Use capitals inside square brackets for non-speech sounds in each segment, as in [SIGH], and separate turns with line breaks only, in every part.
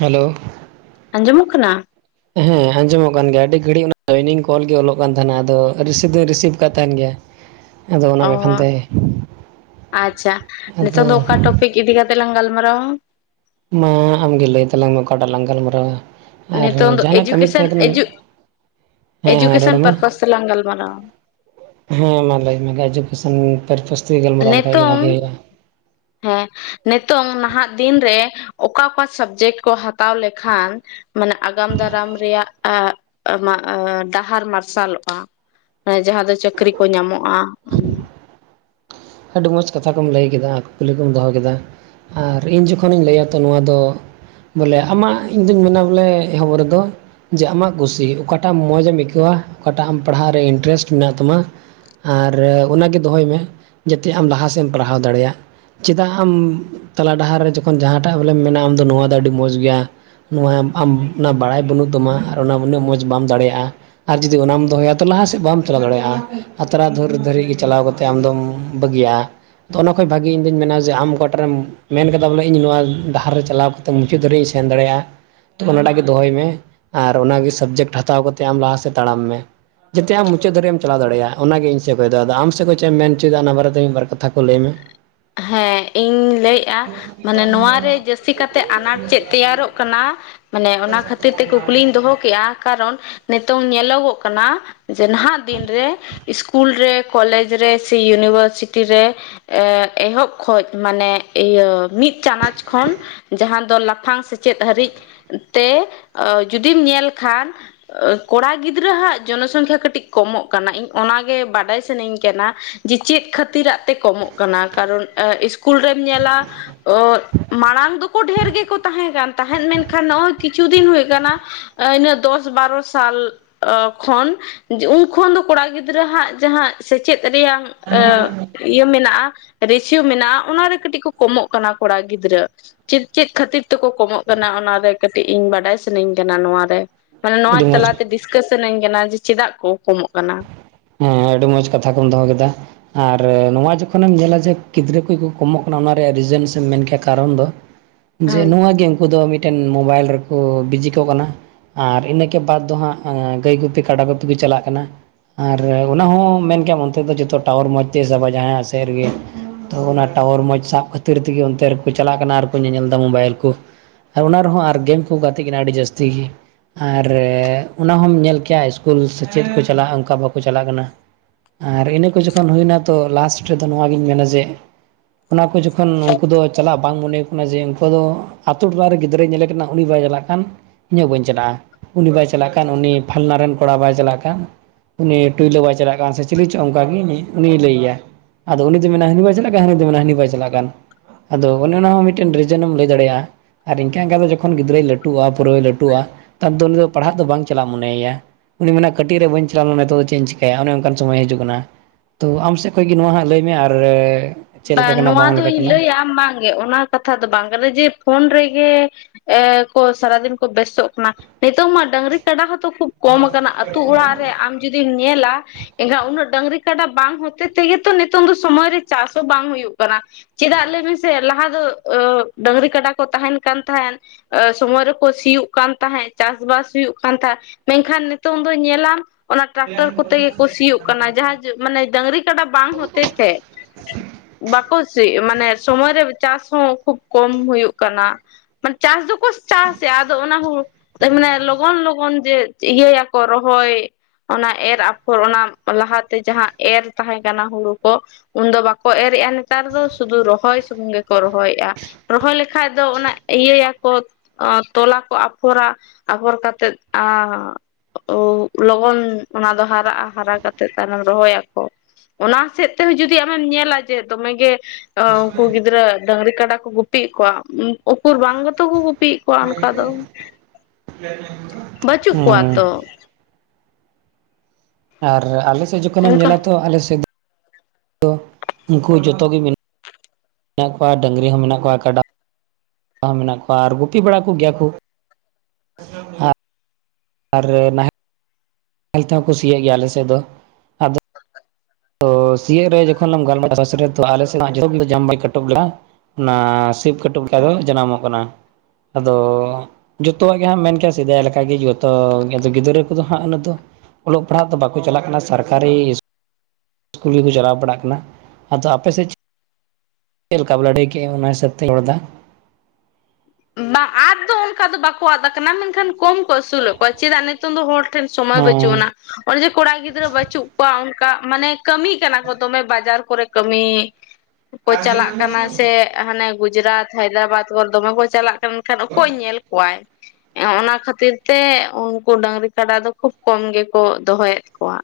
Hello
ᱟᱸᱡᱚᱢᱚᱜ ᱠᱟᱱᱟ
ᱦᱮᱸ ᱟᱸᱡᱚᱢᱚᱜ ᱠᱟᱱ ᱜᱮᱭᱟ ᱟᱹᱰᱤ ᱜᱷᱟᱹᱲᱤᱡ ᱡᱚᱭᱮᱱᱤᱝ ᱠᱚᱞ ᱜᱮ ᱚᱞᱚᱜ ᱠᱟᱱ ᱛᱟᱦᱮᱸᱱᱟ ᱟᱫᱚ ᱨᱤᱥᱤᱵᱷ ᱫᱩᱧ ᱨᱤᱥᱤᱵᱷ ᱟᱠᱟᱜ ᱛᱟᱦᱮᱸᱱ ᱜᱮᱭᱟ ᱟᱫᱚ ᱚᱱᱟ
ᱚ
ᱵᱟᱠᱷᱟᱱ ᱛᱮ ᱟᱡᱮ
ᱪᱮᱫ ᱤᱫᱤ ᱠᱟᱛᱮᱜ ᱞᱟᱝ ᱜᱟᱞ ᱢᱟᱨᱟᱣᱟ
ᱢᱟ ᱟᱢᱜᱮ ᱞᱟᱹᱭ ᱛᱟᱞᱟᱝ ᱢᱮ ᱚᱠᱟᱴᱟᱜ ᱞᱟᱝ ᱜᱟᱞᱢᱟᱨᱟᱣᱟ ᱟᱨᱮ
ᱱᱤᱛᱚᱝ ᱫᱚ
ᱡᱟᱦᱟᱱᱟᱜ ᱠᱟᱹᱢᱤ
ᱮᱡᱩᱠᱮᱥᱚᱱ
ᱛᱟᱦᱮᱸ ᱠᱟᱱᱟ
ᱮᱡᱩ
ᱦᱮᱸ ᱦᱮᱸ ᱨᱚᱲ
ᱮᱡᱩᱠᱮᱥᱚᱱ
ᱢᱮ
ᱯᱚᱨᱯᱟᱥ ᱛᱮ ᱞᱟᱜᱟᱝ ᱜᱟᱞᱢᱟᱨᱟᱣᱟ
ᱦᱮᱸ ᱢᱟ ᱞᱟᱹᱭ ᱢᱮ ᱮᱡᱩᱠᱮᱥᱚᱱ ᱯᱟᱨᱯᱟᱥ ᱛᱮ ᱜᱟᱞᱢᱟᱨᱟᱣ ᱞᱮᱠᱷᱟᱡ ᱜᱮ ᱵᱷᱟᱜᱮ
ᱱᱤᱛᱳᱝ
ᱦᱩᱭᱩᱜᱼᱟ
ᱦᱮᱸ ᱱᱤᱛᱚᱝ ᱱᱟᱦᱟᱜ ᱫᱤᱱ ᱨᱮ ᱚᱠᱟ ᱚᱠᱟ ᱥᱟᱵᱡᱮᱠᱴ ᱠᱚ ᱦᱟᱛᱟᱣ ᱞᱮᱠᱷᱟᱱ ᱢᱟᱱᱮ ᱟᱜᱟᱢ ᱫᱟᱨᱟᱢ ᱨᱮᱭᱟᱜ ᱰᱟᱦᱟᱨ ᱢᱟᱨᱥᱟᱞᱚᱜᱼᱟ ᱡᱟᱦᱟᱸ ᱫᱚ ᱪᱟᱹᱠᱨᱤ ᱠᱚ ᱧᱟᱢᱚᱜᱼᱟ
ᱟᱹᱰᱤ ᱢᱚᱸᱡᱽ ᱠᱟᱛᱷᱟ ᱠᱚᱢ ᱞᱟᱹᱭ ᱠᱮᱫᱟ ᱠᱩᱠᱞᱤ ᱠᱚᱢ ᱫᱚᱦᱚ ᱠᱮᱫᱟ ᱟᱨ ᱤᱧ ᱡᱚᱠᱷᱚᱱᱤᱧ ᱞᱟᱹᱭᱟ ᱛᱚ ᱱᱚᱣᱟ ᱫᱚ ᱵᱚᱞᱮ ᱟᱢᱟᱜ ᱤᱧᱫᱩᱧ ᱢᱮᱱᱟ ᱵᱚᱞᱮ ᱮᱦᱚᱵ ᱨᱮᱫᱚ ᱡᱮ ᱟᱢᱟᱜ ᱠᱩᱥᱤ ᱚᱠᱟᱴᱟᱜ ᱢᱚᱸᱡᱽ ᱮᱢ ᱟᱹᱭᱠᱟᱹᱣᱟ ᱚᱠᱟᱴᱟᱜ ᱟᱢ ᱯᱟᱲᱦᱟᱜ ᱨᱮ ᱤᱱᱴᱟᱨᱮᱥᱴ ᱢᱮᱱᱟᱜ ᱛᱟᱢᱟ ᱟᱨ ᱚᱱᱟᱜᱮ ᱫᱚᱦᱚᱭ ᱢᱮ ᱡᱟᱛᱮ ᱟᱢ ᱞᱟᱦᱟ ᱥᱮᱫ ᱮᱢ ᱯᱟᱲᱦᱟᱣ ᱫᱟᱲᱮᱭᱟᱜ ᱪᱮᱫᱟᱜ ᱟᱢ ᱛᱟᱞᱟ ᱰᱟᱦᱟᱨ ᱨᱮ ᱡᱚᱠᱷᱚᱱ ᱡᱟᱦᱟᱸᱴᱟᱜ ᱵᱚᱞᱮᱢ ᱢᱮᱱᱟ ᱟᱢ ᱫᱚ ᱱᱚᱣᱟ ᱫᱚ ᱟᱹᱰᱤ ᱢᱚᱸᱡᱽ ᱜᱮᱭᱟ ᱱᱚᱣᱟ ᱟᱢ ᱚᱱᱟ ᱵᱟᱲᱟᱭ ᱵᱟᱹᱱᱩᱜ ᱛᱟᱢᱟ ᱟᱨ ᱚᱱᱟ ᱩᱱᱟᱹᱜ ᱢᱚᱸᱡᱽ ᱵᱟᱢ ᱫᱟᱲᱮᱭᱟᱜᱼᱟ ᱟᱨ ᱡᱩᱫᱤ ᱚᱱᱟᱢ ᱫᱚᱦᱚᱭᱟ ᱛᱚ ᱞᱟᱦᱟ ᱥᱮᱫ ᱵᱟᱢ ᱪᱟᱞᱟᱣ ᱫᱟᱲᱮᱭᱟᱜᱼᱟ ᱟᱛᱨᱟ ᱫᱷᱩᱨ ᱫᱷᱟᱹᱨᱤᱡ ᱜᱮ ᱪᱟᱞᱟᱣ ᱠᱟᱛᱮᱫ ᱟᱢ ᱫᱚᱢ ᱵᱟᱹᱜᱤᱭᱼᱟᱫᱚ ᱚᱱᱟ ᱠᱷᱚᱡ ᱵᱷᱟᱜᱤ ᱤᱧ ᱫᱩᱧ ᱢᱮᱱᱟ ᱡᱮ ᱟᱢ ᱚᱠᱟᱴᱟᱜ ᱮᱢ ᱢᱮᱱ ᱠᱟᱫᱟ ᱵᱚᱞᱮ ᱤᱧ ᱱᱚᱣᱟ ᱰᱟᱦᱟᱨ ᱨᱮ ᱪᱟᱞᱟᱣ ᱠᱟᱛᱮᱜ ᱢᱩᱪᱟᱹᱫ ᱫᱷᱟᱹᱨᱤᱡ ᱤᱧ ᱥᱮᱱ ᱫᱟᱲᱮᱭᱟᱜᱼᱟ ᱛᱚ ᱚᱱᱟᱴᱟᱜ ᱜᱮ ᱫᱚᱦᱚᱭ ᱢᱮ ᱟᱨ ᱚᱱᱟᱜᱮ ᱥᱟᱵᱡᱮᱠᱴ ᱦᱟᱛᱟᱣ ᱠᱟᱛᱮ ᱟᱢ ᱞᱟᱦᱟ ᱥᱮᱱ ᱛᱟᱲᱟᱢ ᱢᱮ ᱡᱟᱛᱮ ᱟᱢ ᱢᱩᱪᱟᱹᱫ ᱫᱷᱟᱹᱨᱤᱡ ᱮᱢ ᱪᱟᱞᱟᱣ ᱫᱟᱲᱮᱭᱟᱜ ᱚᱱᱟᱜᱤ ᱤᱧᱥᱮᱫ ᱠᱷᱚᱱ ᱫᱚ ᱟᱫᱚ ᱟᱢ ᱥᱮᱫ ᱠᱷᱚᱱ ᱪᱮᱫ ᱮᱢ ᱢᱮᱱ ᱦᱚᱪᱚᱭᱟ ᱚᱱᱟᱵᱟᱨ ᱫᱚ ᱢᱤᱫ ᱵᱟᱨ ᱠᱟᱛᱷᱟ ᱠᱚ ᱞᱟᱹᱭᱢᱮ
ᱦᱮᱸ ᱤᱧ ᱞᱟᱹᱭᱮᱜᱼᱟ ᱢᱟᱱᱮ ᱱᱚᱣᱟᱨᱮ ᱡᱟᱹᱥᱛᱤ ᱠᱟᱛᱮᱫ ᱟᱱᱟᱴ ᱪᱮᱫ ᱛᱮᱭᱟᱨᱚᱜ ᱠᱟᱱᱟ ᱢᱟᱱᱮ ᱚᱱᱟ ᱠᱷᱟᱹᱛᱤᱨ ᱛᱮ ᱠᱩᱠᱞᱤᱧ ᱫᱚᱦᱚ ᱠᱮᱫᱼᱟ ᱠᱟᱨᱚᱱ ᱱᱤᱛᱚᱝ ᱧᱮᱞᱚᱜᱚᱜ ᱠᱟᱱᱟ ᱡᱮ ᱱᱟᱦᱟᱜ ᱫᱤᱱᱨᱮ ᱤᱥᱠᱩᱞ ᱨᱮ ᱠᱚᱞᱮᱡᱽ ᱨᱮ ᱥᱮ ᱤᱭᱩᱱᱤᱵᱷᱟᱨᱥᱤᱴᱤ ᱨᱮ ᱮᱜ ᱮᱦᱚᱵ ᱠᱷᱚᱡ ᱢᱟᱱᱮ ᱤᱭᱟᱹ ᱢᱤᱫ ᱪᱟᱱᱟᱪ ᱠᱷᱚᱱ ᱡᱟᱦᱟᱸ ᱫᱚ ᱞᱟᱯᱷᱟᱝ ᱥᱮᱪᱮᱫ ᱦᱟᱹᱨᱤᱡ ᱛᱮ ᱡᱩᱫᱤᱢ ᱧᱮᱞ ᱠᱷᱟᱱ, ᱠᱚᱲᱟ ᱜᱤᱫᱽᱨᱟᱹᱣᱟᱜ ᱡᱚᱱᱚᱥᱚᱝᱠᱷᱟ ᱠᱟᱹᱴᱤᱡ ᱠᱚᱢᱚᱜ ᱠᱟᱱᱟ ᱤᱧ ᱚᱱᱟᱜᱮ ᱵᱟᱰᱟᱭ ᱥᱟᱱᱟᱧ ᱠᱟᱱᱟ? ᱡᱮ ᱪᱮᱫ ᱠᱷᱟᱹᱛᱤᱨᱟᱜ ᱛᱮ ᱠᱚᱢᱚᱜ ᱠᱟᱱᱟ ᱠᱟᱨᱚᱱ, ᱤᱥᱠᱩᱞ ᱨᱮᱢ ᱧᱮᱞᱟ ᱚ ᱢᱟᱲᱟᱝ ᱫᱚᱠᱚ ᱰᱷᱮᱨ ᱜᱮᱠᱚ ᱛᱟᱦᱮᱸ ᱠᱟᱱ ᱛᱟᱦᱮᱸᱫ ᱢᱮᱱᱠᱷᱟᱱ ᱱᱚᱜᱼᱚᱭ ᱠᱤᱪᱷᱩ ᱫᱤᱱ ᱦᱩᱭᱩᱜ ᱠᱟᱱᱟ, ᱤᱱᱟᱹᱜ ᱫᱚᱥ ᱵᱟᱨᱚ ᱥᱟᱞ ᱠᱷᱚᱱ ᱩᱱ ᱠᱷᱚᱱ ᱫᱚ ᱠᱚᱲᱟ ᱜᱤᱫᱽᱨᱟᱹ ᱦᱟᱸᱜ ᱡᱟᱦᱟᱸ ᱥᱮᱪᱮᱫ ᱨᱮᱭᱟᱝ ᱤᱭᱟᱹ ᱢᱮᱱᱟᱜᱼᱟ ᱨᱮᱥᱤᱭᱳ ᱢᱮᱱᱟᱜᱼᱟ ᱚᱱᱟᱨᱮ ᱠᱟᱹᱴᱤᱡ ᱠᱚ ᱠᱚᱢᱚᱜ ᱠᱟᱱᱟ ᱠᱚᱲᱟ ᱜᱤᱫᱽᱨᱟᱹ᱾ ᱪᱮᱫ ᱪᱮᱫ ᱠᱷᱟᱹᱛᱤᱨ ᱛᱮᱠᱚ ᱠᱚᱢᱚᱜ ᱠᱟᱱᱟ ᱚᱱᱟᱨᱮ ᱠᱟᱹᱴᱤᱡ ᱤᱧ ᱵᱟᱰᱟᱭ ᱥᱟᱱᱟᱧ ᱠᱟᱱᱟ ᱱᱚᱣᱟᱨᱮ᱾ ᱢᱟᱱᱮ ᱱᱚᱣᱟ
ᱟᱹᱰᱤ ᱢᱚᱡᱽ
ᱛᱟᱞᱟᱛᱮ ᱰᱤᱥᱠᱟᱥᱚᱱ ᱟᱹᱧ ᱠᱟᱱᱟ ᱡᱮ ᱪᱮᱫᱟᱜ ᱠᱚ ᱠᱚᱢᱚᱜ ᱠᱟᱱᱟ?
ᱦᱮᱸ ᱟᱹᱰᱤ ᱢᱚᱸᱡᱽ ᱠᱟᱛᱷᱟ ᱠᱚᱢ ᱫᱚᱦᱚ ᱠᱮᱫᱟ᱾ ᱟᱨ ᱱᱚᱣᱟ ᱡᱚᱠᱷᱚᱱ ᱮᱢ ᱧᱮᱞᱟ ᱡᱮ ᱜᱤᱫᱽᱨᱟᱹ ᱠᱚ ᱠᱚ ᱠᱚᱢᱚᱜ ᱠᱟᱱᱟ ᱚᱱᱟ ᱨᱮᱭᱟᱜ ᱨᱤᱡᱮᱱᱥ ᱮᱢ ᱢᱮᱱ ᱠᱮᱭᱟ ᱠᱟᱨᱚᱱ ᱫᱚ, ᱡᱮ
ᱦᱮᱸ
ᱱᱚᱣᱟ ᱜᱮ ᱩᱱᱠᱩ ᱫᱚ ᱢᱤᱫᱴᱮᱱ ᱢᱳᱵᱟᱭᱤᱞ ᱨᱮᱠᱚ ᱵᱤᱡᱤ ᱠᱚ ᱠᱟᱱᱟ᱾ ᱟᱨ ᱤᱱᱟᱹᱠᱮ ᱵᱟᱫ ᱫᱚ ᱦᱟᱸᱜ ᱜᱟᱹᱭ ᱜᱩᱯᱤ ᱠᱟᱰᱟ ᱜᱩᱯᱤ ᱠᱚ ᱪᱟᱞᱟᱜ ᱠᱟᱱᱟ᱾ ᱟᱨ ᱚᱱᱟ ᱦᱚᱸ ᱢᱮᱱ ᱠᱮᱭᱟ ᱚᱱᱛᱮ ᱫᱚ ᱡᱚᱛᱚ ᱴᱟᱣᱟᱨ ᱢᱚᱸᱡᱽ ᱛᱮ ᱪᱟᱵᱟ ᱡᱟᱦᱟᱸ ᱥᱮᱫ ᱨᱮᱜᱮ ᱛᱚ ᱚᱱᱟ ᱴᱟᱣᱟᱨ ᱢᱚᱸᱡᱽ ᱥᱟᱵ ᱠᱷᱟᱹᱛᱤᱨ ᱛᱮᱜᱮ ᱚᱱᱛᱮ ᱨᱮᱠᱚ ᱪᱟᱞᱟᱜ ᱠᱟᱱᱟ ᱟᱨᱠᱚ ᱧᱮᱧᱮᱞᱫᱟ ᱢᱳᱵᱟᱭᱤᱞ ᱠᱚ᱾ ᱟᱨ ᱚᱱᱟ ᱨᱮᱦᱚᱸ ᱟᱨ ᱜᱮᱢ ᱠᱚ ᱜᱟᱛᱮᱜ ᱠᱟᱱᱟ ᱟᱹᱰᱤ ᱡᱟᱹᱥᱛᱤ ᱜᱤ᱾ ᱟᱨ ᱚᱱᱟ ᱦᱚᱸᱚᱢ ᱧᱮᱞ ᱠᱮᱭᱟ ᱤᱥᱠᱩᱞ ᱥᱮᱪᱮᱫ ᱠᱚ ᱪᱟᱞᱟᱜᱼᱟ ᱚᱱᱠᱟ ᱵᱟᱠᱚ ᱪᱟᱞᱟᱜ ᱠᱟᱱᱟ᱾ ᱟᱨ ᱤᱱᱟᱹ ᱠᱚ ᱡᱚᱠᱷᱚᱱ ᱦᱩᱭᱱᱟ ᱛᱚ ᱞᱟᱥᱴ ᱨᱮᱫᱚ ᱱᱚᱣᱟᱜᱤᱧ ᱢᱮᱱᱟ ᱡᱮ ᱚᱱᱟ ᱠᱚ ᱡᱚᱠᱷᱚᱱ ᱩᱱᱠᱩ ᱫᱚ ᱪᱟᱞᱟᱜ ᱵᱟᱝ ᱢᱚᱱᱮ ᱚᱱᱮᱡᱮ ᱩᱱᱠᱩ ᱫᱚ ᱟᱛᱳ ᱴᱚᱞᱟᱨᱮ ᱜᱤᱫᱽᱨᱟᱹᱭ ᱧᱮᱞᱮ ᱠᱟᱱᱟ ᱩᱱᱤ ᱵᱟᱭ ᱪᱟᱞᱟᱜ ᱠᱟᱱ ᱤᱧᱟᱹᱜ ᱵᱟᱹᱧ ᱪᱟᱞᱟᱜᱼᱟ, ᱩᱱᱤ ᱵᱟᱭ ᱪᱟᱞᱟᱜ ᱠᱟᱱ ᱩᱱᱤ ᱯᱷᱟᱞᱱᱟ ᱨᱮᱱ ᱠᱚᱲᱟ ᱵᱟᱭ ᱪᱟᱞᱟᱜ ᱠᱟᱱ, ᱩᱱᱤ ᱴᱩᱭᱞᱳ ᱵᱟᱭ ᱪᱟᱞᱟᱜ ᱠᱟᱱ ᱥᱮ ᱪᱤᱞᱤ ᱪᱚᱜᱼᱟ ᱚᱱᱠᱟᱜᱮ ᱩᱱᱤᱭ ᱞᱟᱹᱭ ᱮᱭᱟ᱾ ᱟᱫᱚ ᱩᱱᱤ ᱫᱚ ᱢᱮᱱᱟ ᱦᱟᱱᱤ ᱵᱟᱭ ᱪᱟᱞᱟᱜ ᱠᱟᱱ ᱦᱟᱹᱱᱤ ᱩᱱᱤ ᱫᱚ ᱢᱮᱱᱟ ᱦᱟᱱᱤ ᱵᱟᱭ ᱪᱟᱞᱟᱜ ᱠᱟᱱ᱾ ᱟᱫᱚ ᱚᱱᱮ ᱚᱱᱟ ᱦᱚᱸ ᱢᱤᱫᱴᱮᱱ ᱨᱤᱡᱮᱱ ᱮᱢ ᱞᱟᱹᱭ ᱫᱟᱲᱮᱭᱟᱜᱼᱟ᱾ ᱟᱨ ᱤᱱᱠᱷᱟᱱ ᱜᱮ ᱡᱚᱠᱷᱚᱱ ᱜᱤᱫᱽᱨᱟᱹᱭ ᱞᱟᱹᱴᱩᱜᱼᱟ, ᱯᱩᱨᱟᱹᱣ ᱞᱟᱹᱴᱩᱜᱼᱟ ᱛᱟᱦᱞᱮ ᱫᱚ ᱩᱱᱤ ᱫᱚ ᱯᱟᱲᱦᱟᱜ ᱫᱚ ᱵᱟᱝ ᱪᱟᱞᱟᱜ ᱢᱚᱱᱮᱭᱟ᱾ ᱩᱱᱤ ᱢᱮᱱᱟ ᱠᱟᱹᱴᱤᱡ ᱨᱮ ᱵᱟᱧ ᱪᱟ ᱱᱤᱛᱚᱜ ᱫᱚ ᱪᱮᱫ ᱤᱧ ᱪᱤᱠᱟᱭᱟ ᱚᱱᱮ ᱚᱱᱠᱟᱱ ᱥᱚᱢᱚᱭ ᱦᱤᱡᱩᱜ ᱠᱟᱱᱟ ᱛᱚ ᱟᱢ ᱥᱮᱫ ᱠᱷᱚᱱ ᱜᱮ ᱱᱚᱣᱟ ᱦᱟᱸᱜ ᱞᱟᱹᱭᱢᱮ ᱟᱨ ᱪᱮᱫ ᱞᱮᱠᱟ
ᱵᱟᱝ
ᱠᱟᱱᱟ
ᱱᱚᱣᱟ
ᱞᱮᱠᱟ
ᱫᱚᱧ
ᱠᱟᱱᱟ
ᱞᱟᱹᱭᱟ ᱵᱟᱝᱜᱮ ᱚᱱᱟ ᱠᱟᱛᱷᱟ ᱫᱚ ᱵᱟᱝ ᱠᱟᱱᱟ ᱡᱮ ᱯᱷᱳᱱ ᱨᱮᱜᱮ ᱮ ᱠᱚ ᱥᱟᱨᱟᱫᱤᱱ ᱠᱚ ᱵᱮᱥᱚᱜ ᱠᱟᱱᱟ ᱱᱤᱛᱳᱜ ᱢᱟ ᱰᱟᱹᱝᱨᱤ ᱠᱟᱰᱟ ᱦᱚᱸᱛᱚ ᱠᱷᱩᱵ ᱠᱚᱢ ᱟᱠᱟᱱᱟ ᱟᱹᱛᱩ ᱚᱲᱟᱜ ᱨᱮ ᱟᱢ ᱡᱩᱫᱤᱢ ᱧᱮᱞᱟ ᱮᱱᱠᱷᱟᱱ ᱩᱱᱟᱹᱜ ᱰᱟᱹᱝᱨᱤ ᱠᱟᱰᱟ ᱵᱟᱝ ᱦᱚᱛᱮ ᱛᱮᱜᱮ ᱛᱚ ᱱᱤᱛᱚᱝ ᱫᱚ ᱥᱚᱢᱚᱭ ᱨᱮ ᱪᱟᱥ ᱵᱟᱝ ᱦᱩᱭᱩᱜ ᱠᱟᱱᱟ ᱪᱮᱫᱟᱜ ᱞᱟᱹᱭ ᱢᱮᱥᱮ ᱞᱟᱦᱟ ᱫᱚ ᱰᱟᱹᱝᱨᱤ ᱠᱟᱰᱟ ᱠᱚ ᱛᱟᱦᱮᱱ ᱠᱟᱱ ᱛᱟᱦᱮᱸᱱ ᱥᱚᱢᱚᱭ ᱨᱮᱠᱚ ᱥᱤᱭᱳᱜ ᱠᱟᱱ ᱛᱟᱦᱮᱸᱫ ᱪᱟᱥ ᱵᱟᱥ ᱦᱩᱭᱩᱜ ᱠᱟᱱ ᱛᱟᱦᱮᱸᱫ᱾ ᱢᱮᱱᱠᱷᱟᱱ ᱱᱤᱛᱚᱝ ᱫᱚ ᱧᱮᱞᱟᱢ ᱚᱱᱟ ᱴᱨᱟᱠᱴᱟᱨ ᱠᱚᱛᱮ ᱜᱮᱠᱚ ᱥᱤᱭᱚᱜ ᱠᱟᱱᱟ ᱡᱟᱦᱟᱸ ᱢᱟᱱᱮ ᱰᱟᱝᱨᱤ ᱠᱟᱰᱟ ᱵᱟᱝ ᱦᱚᱛᱮ ᱛᱮ, ᱵᱟᱠᱚ ᱢᱟᱱᱮ ᱥᱚᱢᱚᱭᱨᱮ ᱪᱟᱥ ᱦᱚᱸ ᱠᱷᱩᱵ ᱠᱚᱢ ᱦᱩᱭᱩᱜ ᱠᱟᱱᱟ᱾ ᱢᱟᱱᱮ ᱪᱟᱥ ᱫᱚᱠᱚ ᱪᱟᱥᱮᱫ ᱟᱫᱚ ᱚᱱᱟ ᱦᱩᱲᱩ ᱛᱟᱨ ᱢᱟᱱᱮ ᱞᱚᱜᱚᱱ ᱞᱚᱜᱚᱱ ᱡᱮ ᱤᱭᱟᱹ ᱟᱠᱚ ᱨᱚᱦᱚᱭ ᱚᱱᱟ ᱮᱨ ᱟᱯᱷᱚᱨ ᱚᱱᱟ ᱞᱟᱦᱟᱛᱮ ᱡᱟᱦᱟᱸ ᱮᱨ ᱛᱟᱦᱮᱸ ᱠᱟᱱᱟ ᱦᱩᱲᱩ ᱠᱚ ᱩᱱᱫᱚ ᱵᱟᱠᱚ ᱠᱚ ᱮᱨᱮᱫᱼᱟ ᱱᱮᱛᱟᱨ ᱫᱚ ᱥᱩᱫᱷᱩ ᱨᱚᱦᱚᱭ ᱥᱩᱢᱩᱝ ᱜᱮ ᱠᱚ ᱨᱚᱦᱚᱭ ᱮᱜᱼᱟ᱾ ᱨᱚᱦᱚᱭ ᱞᱮᱠᱷᱟᱡ ᱫᱚ ᱚᱱᱟ ᱤᱭᱟᱹᱭᱟ ᱠᱚ, ᱛᱚᱞᱟ ᱠᱚ ᱟᱯᱷᱚᱨᱟ, ᱟᱯᱷᱚᱨ ᱠᱟᱛᱮᱜ ᱟ ᱞᱚᱜᱚᱱ ᱚᱱᱟ ᱫᱚ ᱦᱟᱨᱟᱜᱼᱟ ᱦᱟᱨᱟ ᱠᱟᱛᱮᱫ ᱛᱟᱭᱱᱚᱢ ᱨᱚᱦᱚᱭ ᱟᱠᱚ᱾ ᱚᱱᱟ ᱥᱮᱫ ᱛᱮᱦᱚᱸ ᱡᱩᱫᱤ ᱟᱢᱮᱢ ᱧᱮᱞᱟ ᱡᱮ ᱫᱚᱢᱮᱜᱮ ᱩᱱᱠᱩ ᱜᱤᱫᱽᱨᱟᱹ ᱰᱟᱹᱝᱨᱤ ᱠᱟᱰᱟ ᱠᱚ ᱜᱩᱯᱤᱭᱮᱫ ᱠᱚᱣᱟ ᱩᱠᱩᱨ ᱵᱟᱝ ᱜᱮᱛᱚ ᱠᱚ ᱜᱩᱯᱤᱭᱮᱫ ᱠᱚᱣᱟ ᱚᱱᱠᱟ ᱫᱚ᱾ ᱵᱟᱪᱩᱜ ᱠᱚᱣᱟ
ᱦᱩᱸ
ᱛᱚ᱾
ᱟᱨ ᱟᱞᱮᱥᱮᱫ ᱡᱚᱠᱷᱚᱱ ᱮᱢ
ᱚᱱᱠᱟ
ᱧᱮᱞᱟ ᱛᱚ ᱟᱞᱮᱥᱮᱫ ᱫᱚ ᱩᱱᱠᱩ ᱡᱚᱛᱚ ᱜᱮ ᱢᱮᱱᱟᱜ ᱢᱮᱱᱟᱜ ᱠᱚᱣᱟ ᱰᱟᱹᱝᱨᱤ ᱦᱚᱸ ᱢᱮᱱᱟᱜ ᱠᱚᱣᱟ ᱠᱟᱰᱟ ᱠᱟ ᱦᱚᱸ ᱢᱮᱱᱟᱜ ᱠᱚᱣᱟ ᱟᱨ ᱜᱩᱯᱤ ᱵᱟᱲᱟ ᱠᱚᱜᱮᱭᱟ ᱠᱚ ᱟᱨ ᱟᱨ ᱱᱟᱦᱮᱞ ᱱᱟᱦᱮᱞ ᱛᱮᱦᱚᱸ ᱠᱩ ᱥᱤᱭᱮᱜ ᱜᱮᱭᱟ ᱟᱞᱮ ᱥᱮ ᱫᱚ ᱛᱚ ᱥᱤᱭᱳ ᱨᱮ ᱡᱚᱠᱷᱚᱱ ᱮᱢ ᱜᱟᱞᱢᱟᱨᱟ ᱪᱟᱥ ᱟᱞᱮᱥᱮᱫ ᱢᱟ ᱡᱚᱛ ᱡᱟᱢ ᱵᱟᱭ ᱠᱟᱴᱚᱵ ᱞᱮᱠᱟ ᱚᱱᱟ ᱥᱤᱵ ᱠᱟᱹᱴᱩᱵ ᱞᱮᱠᱟ ᱫᱚ ᱡᱟᱱᱟᱢᱚᱜ ᱠᱟᱱᱟ ᱟᱫᱚ ᱡᱚᱛᱚᱣᱟᱜ ᱜᱮ ᱦᱟᱸᱜ ᱢᱮᱱ ᱠᱮᱭᱟ ᱥᱮᱫᱟᱭ ᱞᱮᱠᱟᱜᱮ ᱡᱚᱛᱚ ᱜᱤᱫᱽᱨᱟᱹ ᱠᱚᱫᱚ ᱦᱟᱸᱜ ᱚᱱᱟᱜ ᱫᱚ ᱚᱞᱚᱜ ᱯᱟᱲᱦᱟᱜ ᱫᱚ ᱵᱟᱠᱚ ᱪᱟᱞᱟᱜ ᱠᱟᱱᱟ ᱥᱟᱨᱠᱟᱨᱤ ᱤᱥᱠᱩᱞ ᱜᱮᱠᱚ ᱪᱟᱞᱟᱣ ᱵᱟᱲᱟᱜ ᱠᱟᱱᱟ ᱟᱫᱚ ᱟᱯᱮ ᱥᱮᱫ ᱪᱮᱫ ᱞᱮᱠᱟ ᱵᱚᱞᱮ ᱦᱤᱥᱟ. ᱵ ᱛᱤᱧ ᱨᱚᱲ ᱫᱟ
ᱵᱟᱝ ᱟᱫ ᱫᱚ ᱚᱱᱠᱟ ᱫᱚ ᱵᱟᱠᱚ ᱟᱫ ᱟᱠᱟᱱᱟ ᱢᱮᱱᱠᱷᱟᱱ ᱠᱚᱢ ᱟᱥᱩᱞ ᱠᱚ ᱪᱮᱫᱟᱜ ᱱᱤᱛᱩᱝ ᱫᱚ ᱦᱚᱲ ᱴᱷᱮᱱ ᱥᱚᱢᱚᱭ
ᱦᱮᱸ
ᱵᱟᱪᱩᱜ ᱟᱱᱟ ᱚᱱᱮ ᱡᱮ ᱠᱚᱲᱟ ᱜᱤᱫᱽᱨᱟᱹ ᱵᱟᱹᱪᱩᱜ ᱠᱚᱣᱟ ᱚᱱᱠᱟ ᱢᱟᱱᱮ ᱠᱟᱹᱢᱤ ᱠᱟᱱᱟ ᱠᱚ ᱫᱚᱢᱮ ᱵᱟᱡᱟᱨ ᱠᱚᱨᱮ ᱠᱟᱹᱢᱤ ᱠᱚ ᱪᱟᱞᱟᱜ ᱠᱟᱱᱟ ᱥᱮ ᱦᱟᱱᱮ ᱜᱩᱡᱽᱨᱟᱴ ᱦᱟᱭᱫᱨᱟᱵᱟᱫᱽ ᱫᱚᱢᱮ ᱠᱚ ᱪᱟᱞᱟᱜ ᱠᱟᱱᱠᱷᱟᱱ ᱚᱠᱚᱭ ᱧᱮᱞ ᱠᱚᱣᱟᱭ ᱚᱱᱟ ᱠᱷᱟᱹᱛᱤᱨ ᱛᱮ ᱩᱱᱠᱩ ᱰᱟᱹᱝᱨᱤ ᱠᱟᱰᱟ ᱫᱚ ᱠᱷᱩᱵ ᱠᱚᱢ ᱜᱮᱠᱚ ᱫᱚᱦᱚᱭᱮᱫ ᱠᱚᱣᱟ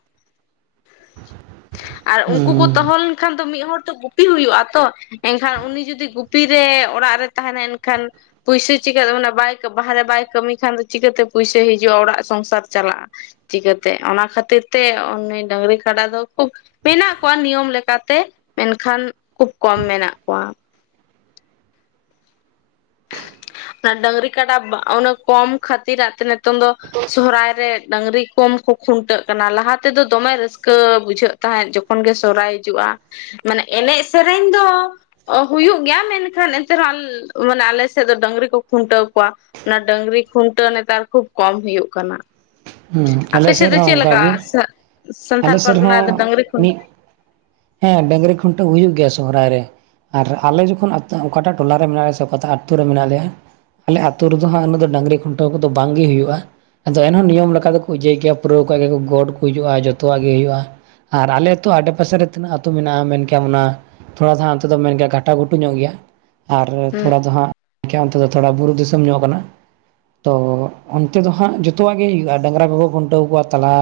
ᱟᱨ ᱩᱱᱠᱩ ᱠᱚ
ᱦᱩᱸ
ᱫᱚᱦᱚ ᱞᱮᱱᱠᱷᱟᱱ ᱫᱚ ᱢᱤᱫ ᱦᱚᱲ ᱛᱚ ᱜᱩᱯᱤ ᱦᱩᱭᱩᱜ-ᱟ ᱛᱚ ᱮᱱᱠᱷᱟᱱ ᱩᱱᱤ ᱡᱩᱫᱤ ᱜᱩᱯᱤ ᱨᱮ ᱚᱲᱟᱜ ᱨᱮ ᱛᱟᱦᱮᱱᱟ ᱮᱱᱠᱷᱟᱱ ᱯᱩᱭᱥᱟᱹ ᱪᱤᱠᱟᱹᱛᱮ ᱢᱟᱱᱮ ᱵᱟᱭ ᱵᱟᱦᱨᱮ ᱵᱟᱭ ᱠᱟᱹᱢᱤ ᱠᱷᱟᱱ ᱫᱚ ᱪᱤᱠᱟᱹᱛᱮ ᱯᱩᱭᱥᱟᱹ ᱦᱤᱡᱩᱜ-ᱟ ᱚᱲᱟᱜ ᱥᱚᱝᱥᱟᱨ ᱪᱟᱞᱟᱜ-ᱟ ᱪᱤᱠᱟᱹᱛᱮ ᱚᱱᱟ ᱠᱷᱟᱹᱛᱤᱨ ᱛᱮ ᱩᱱᱤ ᱰᱟᱝᱨᱤ ᱠᱟᱰᱟ ᱫᱚ ᱠᱷᱩᱵ ᱢᱮᱱᱟᱜ ᱠᱚᱣᱟ ᱱᱤᱭᱚᱢ ᱞᱮᱠᱟᱛᱮ ᱢᱮᱱᱠᱷᱟᱱ ᱠᱷᱩᱵ ᱠᱚᱢ ᱢᱮᱱᱟᱜ ᱠᱚᱣᱟ ᱚᱱᱟ ᱰᱟᱹᱝᱨᱤ ᱠᱟᱴᱟ ᱚᱱᱟ ᱠᱚᱢ ᱠᱷᱟᱹᱛᱤᱨᱟᱜ ᱛᱮ ᱱᱤᱛᱚᱝ ᱫᱚ ᱥᱚᱦᱨᱟᱭ ᱨᱮ ᱰᱟᱹᱝᱨᱤ ᱠᱚᱢ ᱠᱚ ᱠᱷᱩᱱᱴᱟᱹᱜ ᱠᱟᱱᱟ ᱞᱟᱦᱟ ᱛᱮᱫᱚ ᱫᱚᱢᱮ ᱨᱟᱹᱥᱠᱟᱹ ᱵᱩᱡᱷᱟᱹᱜ ᱛᱟᱦᱮᱸᱫ ᱡᱚᱠᱷᱚᱱ ᱜᱮ ᱥᱚᱦᱨᱟᱭ ᱦᱤᱡᱩᱜ-ᱟ ᱢᱟᱱᱮ ᱮᱱᱮᱡ ᱥᱮᱨᱮᱧ ᱫᱚ ᱚ ᱦᱩᱭᱩᱜ ᱜᱮᱭᱟ ᱢᱮᱱᱠᱷᱟᱱ ᱮᱱᱛᱮ ᱨᱮᱦᱚᱸ ᱢᱟᱱᱮ ᱟᱞᱮ ᱥᱮᱫ ᱫᱚ ᱰᱟᱹᱝᱨᱤ ᱠᱷᱩᱱᱴᱟᱹᱣ ᱠᱚᱣᱟ ᱚᱱᱟ ᱰᱟᱹᱝᱨᱤ ᱠᱷᱩᱱᱴᱟᱹᱣ ᱱᱮᱛᱟᱨ ᱠᱷᱩᱵ ᱠᱚᱢ ᱦᱩᱭᱩᱜ ᱠᱟᱱᱟ
ᱦᱩᱸ
ᱟᱯᱮ
ᱟᱞᱮ
ᱥᱮᱫ ᱫᱚ
ᱨᱮᱦᱚᱸ
ᱪᱮᱫ ᱞᱮᱠᱟ
ᱚᱱᱠᱟᱜᱮ
ᱥᱟᱱᱛᱟᱲ
ᱟᱞᱮ ᱥᱮᱫ
ᱯᱟᱨᱜᱟᱱᱟ
ᱨᱮᱦᱚᱸ
ᱰᱟᱹᱝᱨᱤ ᱠᱷᱩᱱ
ᱢᱤᱫ ᱦᱮᱸ ᱰᱟᱝᱨᱤ ᱠᱷᱩᱱᱴᱟᱹᱣ ᱦᱩᱭᱩᱜ ᱜᱮᱭᱟ ᱥᱚᱦᱨᱟᱭ ᱨᱮ ᱟᱨ ᱟᱞᱮ ᱡᱚᱠᱷᱚᱱ ᱚᱠᱟᱴᱟᱜ ᱴᱚᱞᱟ ᱨᱮ ᱢᱮᱱᱟᱜ ᱞᱮᱭᱟ ᱥᱮ ᱚᱠᱟᱴᱟᱜ ᱟᱛᱳ ᱨᱮ ᱢᱮᱱᱟᱜ ᱞᱮᱭᱟ ᱟᱞᱮ ᱟᱹᱛᱩ ᱨᱮᱫᱚ ᱦᱟᱜ ᱫᱚ ᱰᱟᱹᱝᱨᱤ ᱠᱷᱩᱱᱴᱟᱹᱣ ᱠᱚᱫᱚ ᱵᱟᱝᱜᱮ ᱦᱩᱭᱩᱜ-ᱟ ᱟᱫᱚ ᱮᱱᱦᱚᱸ ᱱᱤᱭᱚᱢ ᱚᱱᱠᱟ ᱫᱚᱠᱚ ᱤᱭᱟᱹᱭ ᱜᱮᱭᱟ ᱯᱩᱨᱟᱹᱣᱠᱟᱜ ᱜᱮ ᱜᱚᱰ ᱠᱚ ᱦᱤᱡᱩᱜ-ᱟ ᱡᱚᱛᱚᱣᱟᱜ ᱜᱮ ᱦᱩᱭᱩᱜ-ᱟ ᱟᱨ ᱟᱞᱮ ᱟᱹᱛᱩ ᱟᱰᱮ ᱯᱟᱥᱮ ᱨᱮ ᱛᱤᱱᱟᱹᱜ ᱟᱹᱛᱩ ᱢᱮᱱᱟᱜ-ᱟ ᱢᱮᱱᱠᱟᱷᱟᱱ ᱚᱱᱟ ᱛᱷᱚᱲᱟ ᱫᱚ ᱦᱟᱸᱜ ᱱᱚᱱᱛᱮ ᱫᱚ ᱢᱮᱱ ᱜᱮᱭᱟ ᱜᱷᱟᱴᱟ ᱜᱷᱩᱴᱩ ᱧᱚᱜ ᱜᱮᱭᱟ ᱟᱨ ᱛᱷᱚᱲᱟ ᱫᱚ ᱦᱟᱸᱜ ᱚᱱᱛᱮ ᱫᱚ ᱛᱷᱚᱲᱟ ᱵᱩᱨᱩ ᱫᱤᱥᱚᱢ ᱧᱚᱜ ᱠᱟᱱᱟ ᱛᱚ ᱚᱱᱛᱮ ᱫᱚ ᱦᱟᱸᱜ ᱡᱚᱛᱚᱣᱟᱜ ᱜᱮ ᱦᱩᱭᱩᱜ-ᱟ ᱰᱟᱝᱨᱟ ᱠᱚᱠᱚ ᱠᱷᱩᱱᱴᱟᱹᱣ ᱠᱚᱣᱟ ᱛᱟᱞᱟ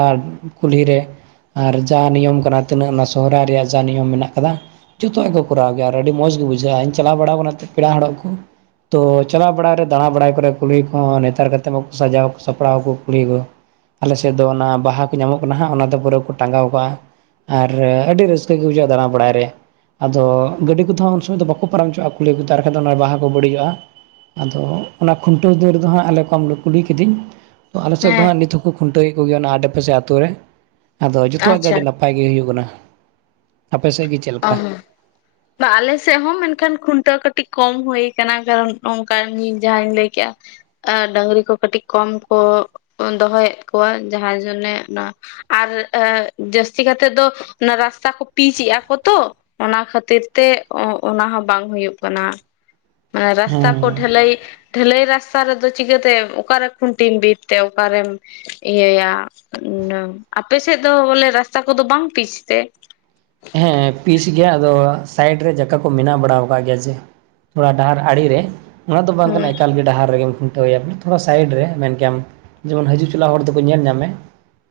ᱠᱩᱞᱦᱤ ᱨᱮ ᱟᱨ ᱡᱟ ᱱᱤᱭᱚᱢ ᱠᱟᱱᱟ ᱛᱤᱱᱟᱹᱜ ᱚᱱᱟ ᱥᱚᱦᱨᱟᱭ ᱨᱮᱭᱟᱜ ᱡᱟ ᱱᱤᱭᱚᱢ ᱢᱮᱱᱟᱜ ᱟᱠᱟᱫᱟ ᱡᱚᱛᱚᱣᱟᱜ ᱜᱮ ᱠᱚᱨᱟᱣ ᱜᱮᱭᱟ ᱟᱨ ᱟᱹᱰᱤ ᱢᱚᱸᱡᱽ ᱜᱮ ᱵᱩᱡᱷᱟᱹᱜ-ᱟ ᱤᱧ ᱪᱟᱞᱟᱣ ᱵᱟᱲᱟᱣ ᱟᱠᱟᱱᱟ ᱯᱮᱲᱟ ᱚᱲᱟᱜ ᱠᱚ ᱛᱚ ᱪᱟᱞᱟᱣ ᱵᱟᱲᱟᱭ ᱨᱮ ᱫᱟᱬᱟ ᱵᱟᱲᱟᱭ ᱠᱚᱨᱮ ᱠᱩᱦᱞᱤ ᱠᱚᱦᱚᱸ ᱱᱮᱛᱟᱨ ᱠᱟᱛᱮ ᱢᱟᱠᱚ ᱥᱟᱡᱟᱣ ᱠᱚ ᱥᱟᱯᱲᱟᱣ ᱠᱩᱦᱞᱤ ᱠᱚ ᱟᱞᱮ ᱥᱮᱫ ᱫᱚ ᱚᱱᱟ ᱵᱟᱦᱟ ᱠᱚ ᱧᱟᱢᱚᱜ ᱠᱟᱱᱟ ᱦᱟᱸᱜ ᱚᱱᱟ ᱫᱚ ᱯᱩᱨᱟᱹ ᱠᱚ ᱴᱟᱸᱜᱟᱣ ᱠᱟᱜ-ᱟ ᱟᱨ ᱟᱹᱰᱤ ᱨᱟᱹᱥᱠᱟᱹ ᱜᱮ ᱵᱩᱡᱷᱟᱹᱜ-ᱟ ᱫᱟᱬᱟ ᱵᱟᱲᱟ ᱨᱮ ᱟᱫᱚ ᱜᱟᱹᱰᱤ ᱠᱚᱛᱮ ᱦᱚᱸ ᱩᱱ ᱥᱚᱢᱚᱭ ᱫᱚ ᱵᱟᱠᱚ ᱯᱟᱨᱚᱢ ᱦᱚᱪᱣᱟᱜ-ᱟ ᱠᱩᱦᱞᱤ ᱠᱚ ᱟᱨ ᱠᱷᱟᱱ ᱫᱚ ᱵᱟᱦᱟ ᱠᱚ ᱵᱟᱹᱲᱤᱡᱚᱜ-ᱟ ᱟᱫᱚ ᱚᱱᱟ ᱠᱷᱩᱱᱴᱟᱹᱣ ᱫᱚᱹᱨ ᱨᱮᱫᱚ ᱦᱟᱸᱜ ᱟᱞᱮ ᱠᱚᱢ ᱠᱩᱦᱞᱤ ᱠᱤᱫᱤᱜ ᱛᱚ ᱟᱞᱮ ᱥᱮᱫ ᱫᱚ
ᱦᱮᱸ
ᱦᱟᱸᱜ ᱱᱤᱛᱚᱜ ᱦᱚᱸᱠᱚ ᱠᱷᱩᱱᱴᱟᱹᱣᱮᱫ ᱠᱚᱜ ᱜᱮᱭᱟ ᱚᱱᱟ ᱟᱰᱮᱯᱟᱥᱮ ᱟᱛᱳ ᱨᱮ ᱟᱫᱚ ᱡᱚᱛᱚᱣᱟᱜ
ᱟᱪᱪᱷᱟ
ᱜᱟᱹᱰᱤ ᱱᱟᱯᱟᱭ ᱱᱟᱯᱟᱭ ᱜᱮ ᱦᱩᱭᱩᱜ ᱠᱟᱱᱟ ᱟᱯᱮ ᱥᱮᱫ ᱜᱮ ᱪᱮᱫ ᱞᱮᱠᱟ
ᱚᱸᱻ ᱵᱟ ᱟᱞᱮ ᱥᱮᱫ ᱦᱚᱸ ᱢᱮᱱᱠᱷᱟᱱ ᱠᱷᱩᱱᱴᱟᱹᱣ ᱠᱟᱹᱴᱤᱡ ᱠᱚᱢ ᱦᱩᱭ ᱠᱟᱱᱟ ᱠᱟᱨᱚᱱ ᱱᱚᱝᱠᱟ ᱤᱧ ᱡᱟᱦᱟᱧ ᱞᱟᱹᱭ ᱠᱮᱜ-ᱟ ᱰᱟᱹᱝᱨᱤ ᱠᱚ ᱠᱟᱹᱴᱤᱡ ᱠᱚᱢ ᱠᱚ ᱫᱚᱦᱚᱭᱮᱫ ᱠᱚᱣᱟ ᱡᱟᱦᱟᱸ ᱡᱚᱱᱱᱮ ᱚᱱᱟ ᱟᱨ ᱡᱟᱹᱥᱛᱤ ᱠᱟᱛᱮ ᱫᱚ ᱚᱱᱟ ᱨᱟᱥᱛᱟ ᱠᱚ ᱯᱤᱪ ᱮᱜ-ᱟ ᱠᱚ ᱛᱚ ᱚᱱᱟ ᱠᱷᱟᱹᱛᱤᱨ ᱛᱮ ᱚᱱᱟ ᱦᱚᱸ ᱵᱟᱝ ᱦᱩᱭᱩᱜ ᱠᱟᱱᱟ ᱢᱟᱱᱮ
ᱦᱮᱸ
ᱨᱟᱥᱛᱟ ᱠᱚ ᱰᱷᱟᱹᱞᱟᱹᱭ ᱰᱷᱟᱹᱞᱟᱹᱭ ᱨᱟᱥᱛᱟ ᱨᱮᱫᱚ ᱪᱤᱠᱟᱹᱛᱮ ᱚᱠᱟᱨᱮ ᱠᱷᱩᱱᱴᱤᱢ ᱵᱤᱫ ᱛᱮ ᱚᱠᱟᱨᱮᱢ ᱮᱭᱟᱹ ᱟᱯᱮᱥᱮᱫ ᱫᱚ ᱵᱚᱞᱮ ᱨᱟᱥᱛᱟ ᱠᱚᱫᱚ ᱵᱟᱝ ᱯᱤᱪ ᱛᱮ
ᱦᱮᱸ ᱯᱤᱪ ᱜᱮᱭᱟ ᱟᱫᱚ ᱥᱟᱭᱤᱰ ᱨᱮ ᱡᱟᱭᱜᱟ ᱠᱚ ᱢᱮᱱᱟᱜ ᱵᱟᱲᱟ ᱟᱠᱟᱫ ᱜᱮᱭᱟ ᱡᱮ ᱛᱷᱚᱲᱟ ᱰᱟᱦᱟᱨ ᱟᱲᱮ ᱨᱮ ᱱᱚᱣᱟ ᱫᱚ ᱵᱟᱝ ᱠᱟᱱᱟ
ᱦᱩᱸ
ᱮᱠᱟᱞᱜᱮ ᱰᱟᱦᱟᱨ ᱨᱮᱜᱮ ᱛᱷᱚᱲᱟ ᱥᱟᱭᱤᱰ ᱨᱮ ᱢᱮᱱ ᱠᱮᱭᱟᱢ ᱡᱮᱢᱚᱱ ᱦᱤᱡᱩᱜ ᱪᱟᱞᱟᱜ ᱦᱚᱲ ᱫᱚᱠᱚ ᱧᱮᱞ ᱧᱟᱢᱮ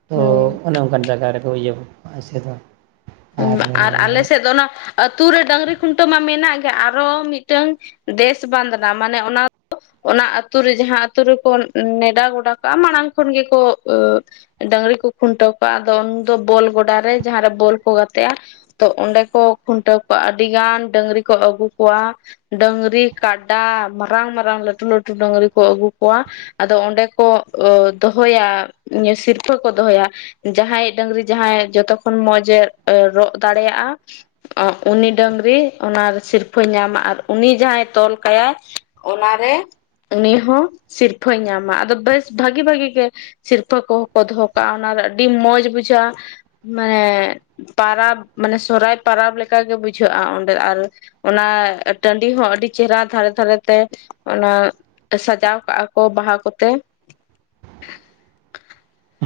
ᱛᱚ
ᱦᱩᱸ
ᱚᱱᱮ ᱚᱱᱠᱟᱱ ᱡᱟᱭᱜᱟ ᱨᱮᱠᱚ ᱤᱭᱟᱹ ᱮᱥᱮᱫ ᱫᱟ
ᱟᱨ ᱟᱞᱮ ᱥᱮᱫ ᱫᱚ ᱚᱱᱟ ᱟᱹᱛᱩ ᱨᱮ ᱰᱟᱹᱝᱨᱤ ᱠᱷᱩᱱᱴᱟᱹᱣ ᱢᱟ ᱢᱮᱱᱟᱜ ᱜᱮ ᱟᱨᱚ ᱢᱤᱫᱴᱟᱝ ᱫᱮᱥ ᱵᱟᱸᱫᱱᱟ ᱢᱟᱱᱮ ᱚᱱᱟ ᱚᱱᱟ ᱟᱹᱛᱩ ᱨᱮ ᱡᱟᱦᱟᱸ ᱟᱛᱳ ᱨᱮᱠᱚ ᱱᱮᱰᱟ ᱜᱚᱰᱟ ᱠᱟᱜᱼᱟ ᱢᱟᱲᱟᱝ ᱠᱷᱚᱱ ᱜᱮ ᱠᱚ ᱰᱟᱹᱝᱨᱤ ᱠᱚ ᱠᱷᱩᱱᱴᱟᱹᱣ ᱠᱚᱣᱟ ᱟᱫᱚ ᱩᱱ ᱫᱚ ᱵᱚᱞ ᱜᱚᱰᱟ ᱨᱮ ᱡᱟᱦᱟᱸᱨᱮ ᱵᱚᱞ ᱠᱚ ᱜᱟᱛᱮ ᱛᱚᱭᱟ ᱚᱸᱰᱮ ᱠᱚ ᱠᱷᱩᱱᱴᱟᱹᱣ ᱠᱚᱣᱟ ᱟᱹᱰᱤ ᱜᱟᱱ ᱰᱟᱹᱝᱨᱤ ᱠᱚ ᱟᱹᱜᱩ ᱠᱚᱣᱟ ᱾ ᱰᱟᱹᱝᱨᱤ ᱠᱟᱰᱟ ᱢᱟᱨᱟᱝ ᱢᱟᱨᱟᱝ ᱞᱟᱹᱴᱩ ᱞᱟᱹᱴᱩ ᱰᱟᱹᱝᱨᱤ ᱠᱚ ᱟᱹᱜᱩ ᱠᱚᱣᱟ ᱾ ᱟᱫᱚ ᱚᱸᱰᱮ ᱠᱚ ᱫᱚᱦᱚᱭᱟ ᱥᱤᱨᱯᱟᱹ ᱠᱚ ᱫᱚᱦᱚᱭᱟ ᱾ ᱡᱟᱦᱟᱸᱭ ᱰᱟᱝᱨᱤ ᱡᱟᱦᱟᱸᱭ ᱡᱚᱛᱚᱠᱷᱚᱱ ᱢᱚᱸᱡᱽ ᱮ ᱨᱚᱜ ᱫᱟᱲᱮᱭᱟᱜᱼᱟ ᱾ ᱟᱜ ᱩᱱᱤ ᱰᱟᱝᱨᱤ ᱚᱱᱟ ᱥᱤᱨᱯᱟᱹ ᱧᱟᱢᱟ ᱟᱨ ᱩᱱᱤ ᱡᱟᱦᱟᱸᱭ ᱛᱚᱞ ᱠᱟᱭᱟᱭ ᱚᱱᱟᱨᱮ ᱩᱱᱤ ᱦᱚᱸ ᱥᱤᱨᱯᱟᱹᱭ ᱧᱟᱢᱟ ᱟᱫᱚ ᱵᱮᱥ ᱵᱷᱟᱹᱜᱤ ᱵᱷᱟᱹᱜᱤ ᱜᱮ ᱥᱤᱨᱯᱟᱹ ᱠᱚᱦᱚᱸ ᱠᱚ ᱫᱚᱦᱚ ᱠᱟᱜᱼᱟ ᱚᱱᱟ ᱨᱮ ᱫᱚ ᱟᱹᱰᱤ ᱢᱚᱸᱡᱽ ᱵᱩᱡᱷᱟᱹᱜᱼᱟ ᱢᱮᱜ ᱯᱟᱨᱟᱵᱽ ᱢᱟᱱᱮ ᱥᱨᱚᱦᱟᱭ ᱯᱟᱨᱟᱵᱽ ᱞᱮᱠᱟᱜᱮ ᱵᱩᱡᱷᱟᱹᱜᱼᱟ ᱚᱸᱰᱮ ᱟᱨ ᱚᱱᱟ ᱴᱟᱺᱰᱤ ᱦᱚᱸ ᱟᱹᱰᱤ ᱪᱮᱦᱨᱟ ᱫᱷᱟᱨᱮ ᱫᱷᱟᱨᱮᱛᱮ ᱾ ᱚᱱᱟ ᱥᱟᱡᱟᱣ ᱠᱟᱜᱼᱟ ᱠᱚ ᱵᱟᱦᱟ ᱠᱚᱛᱮ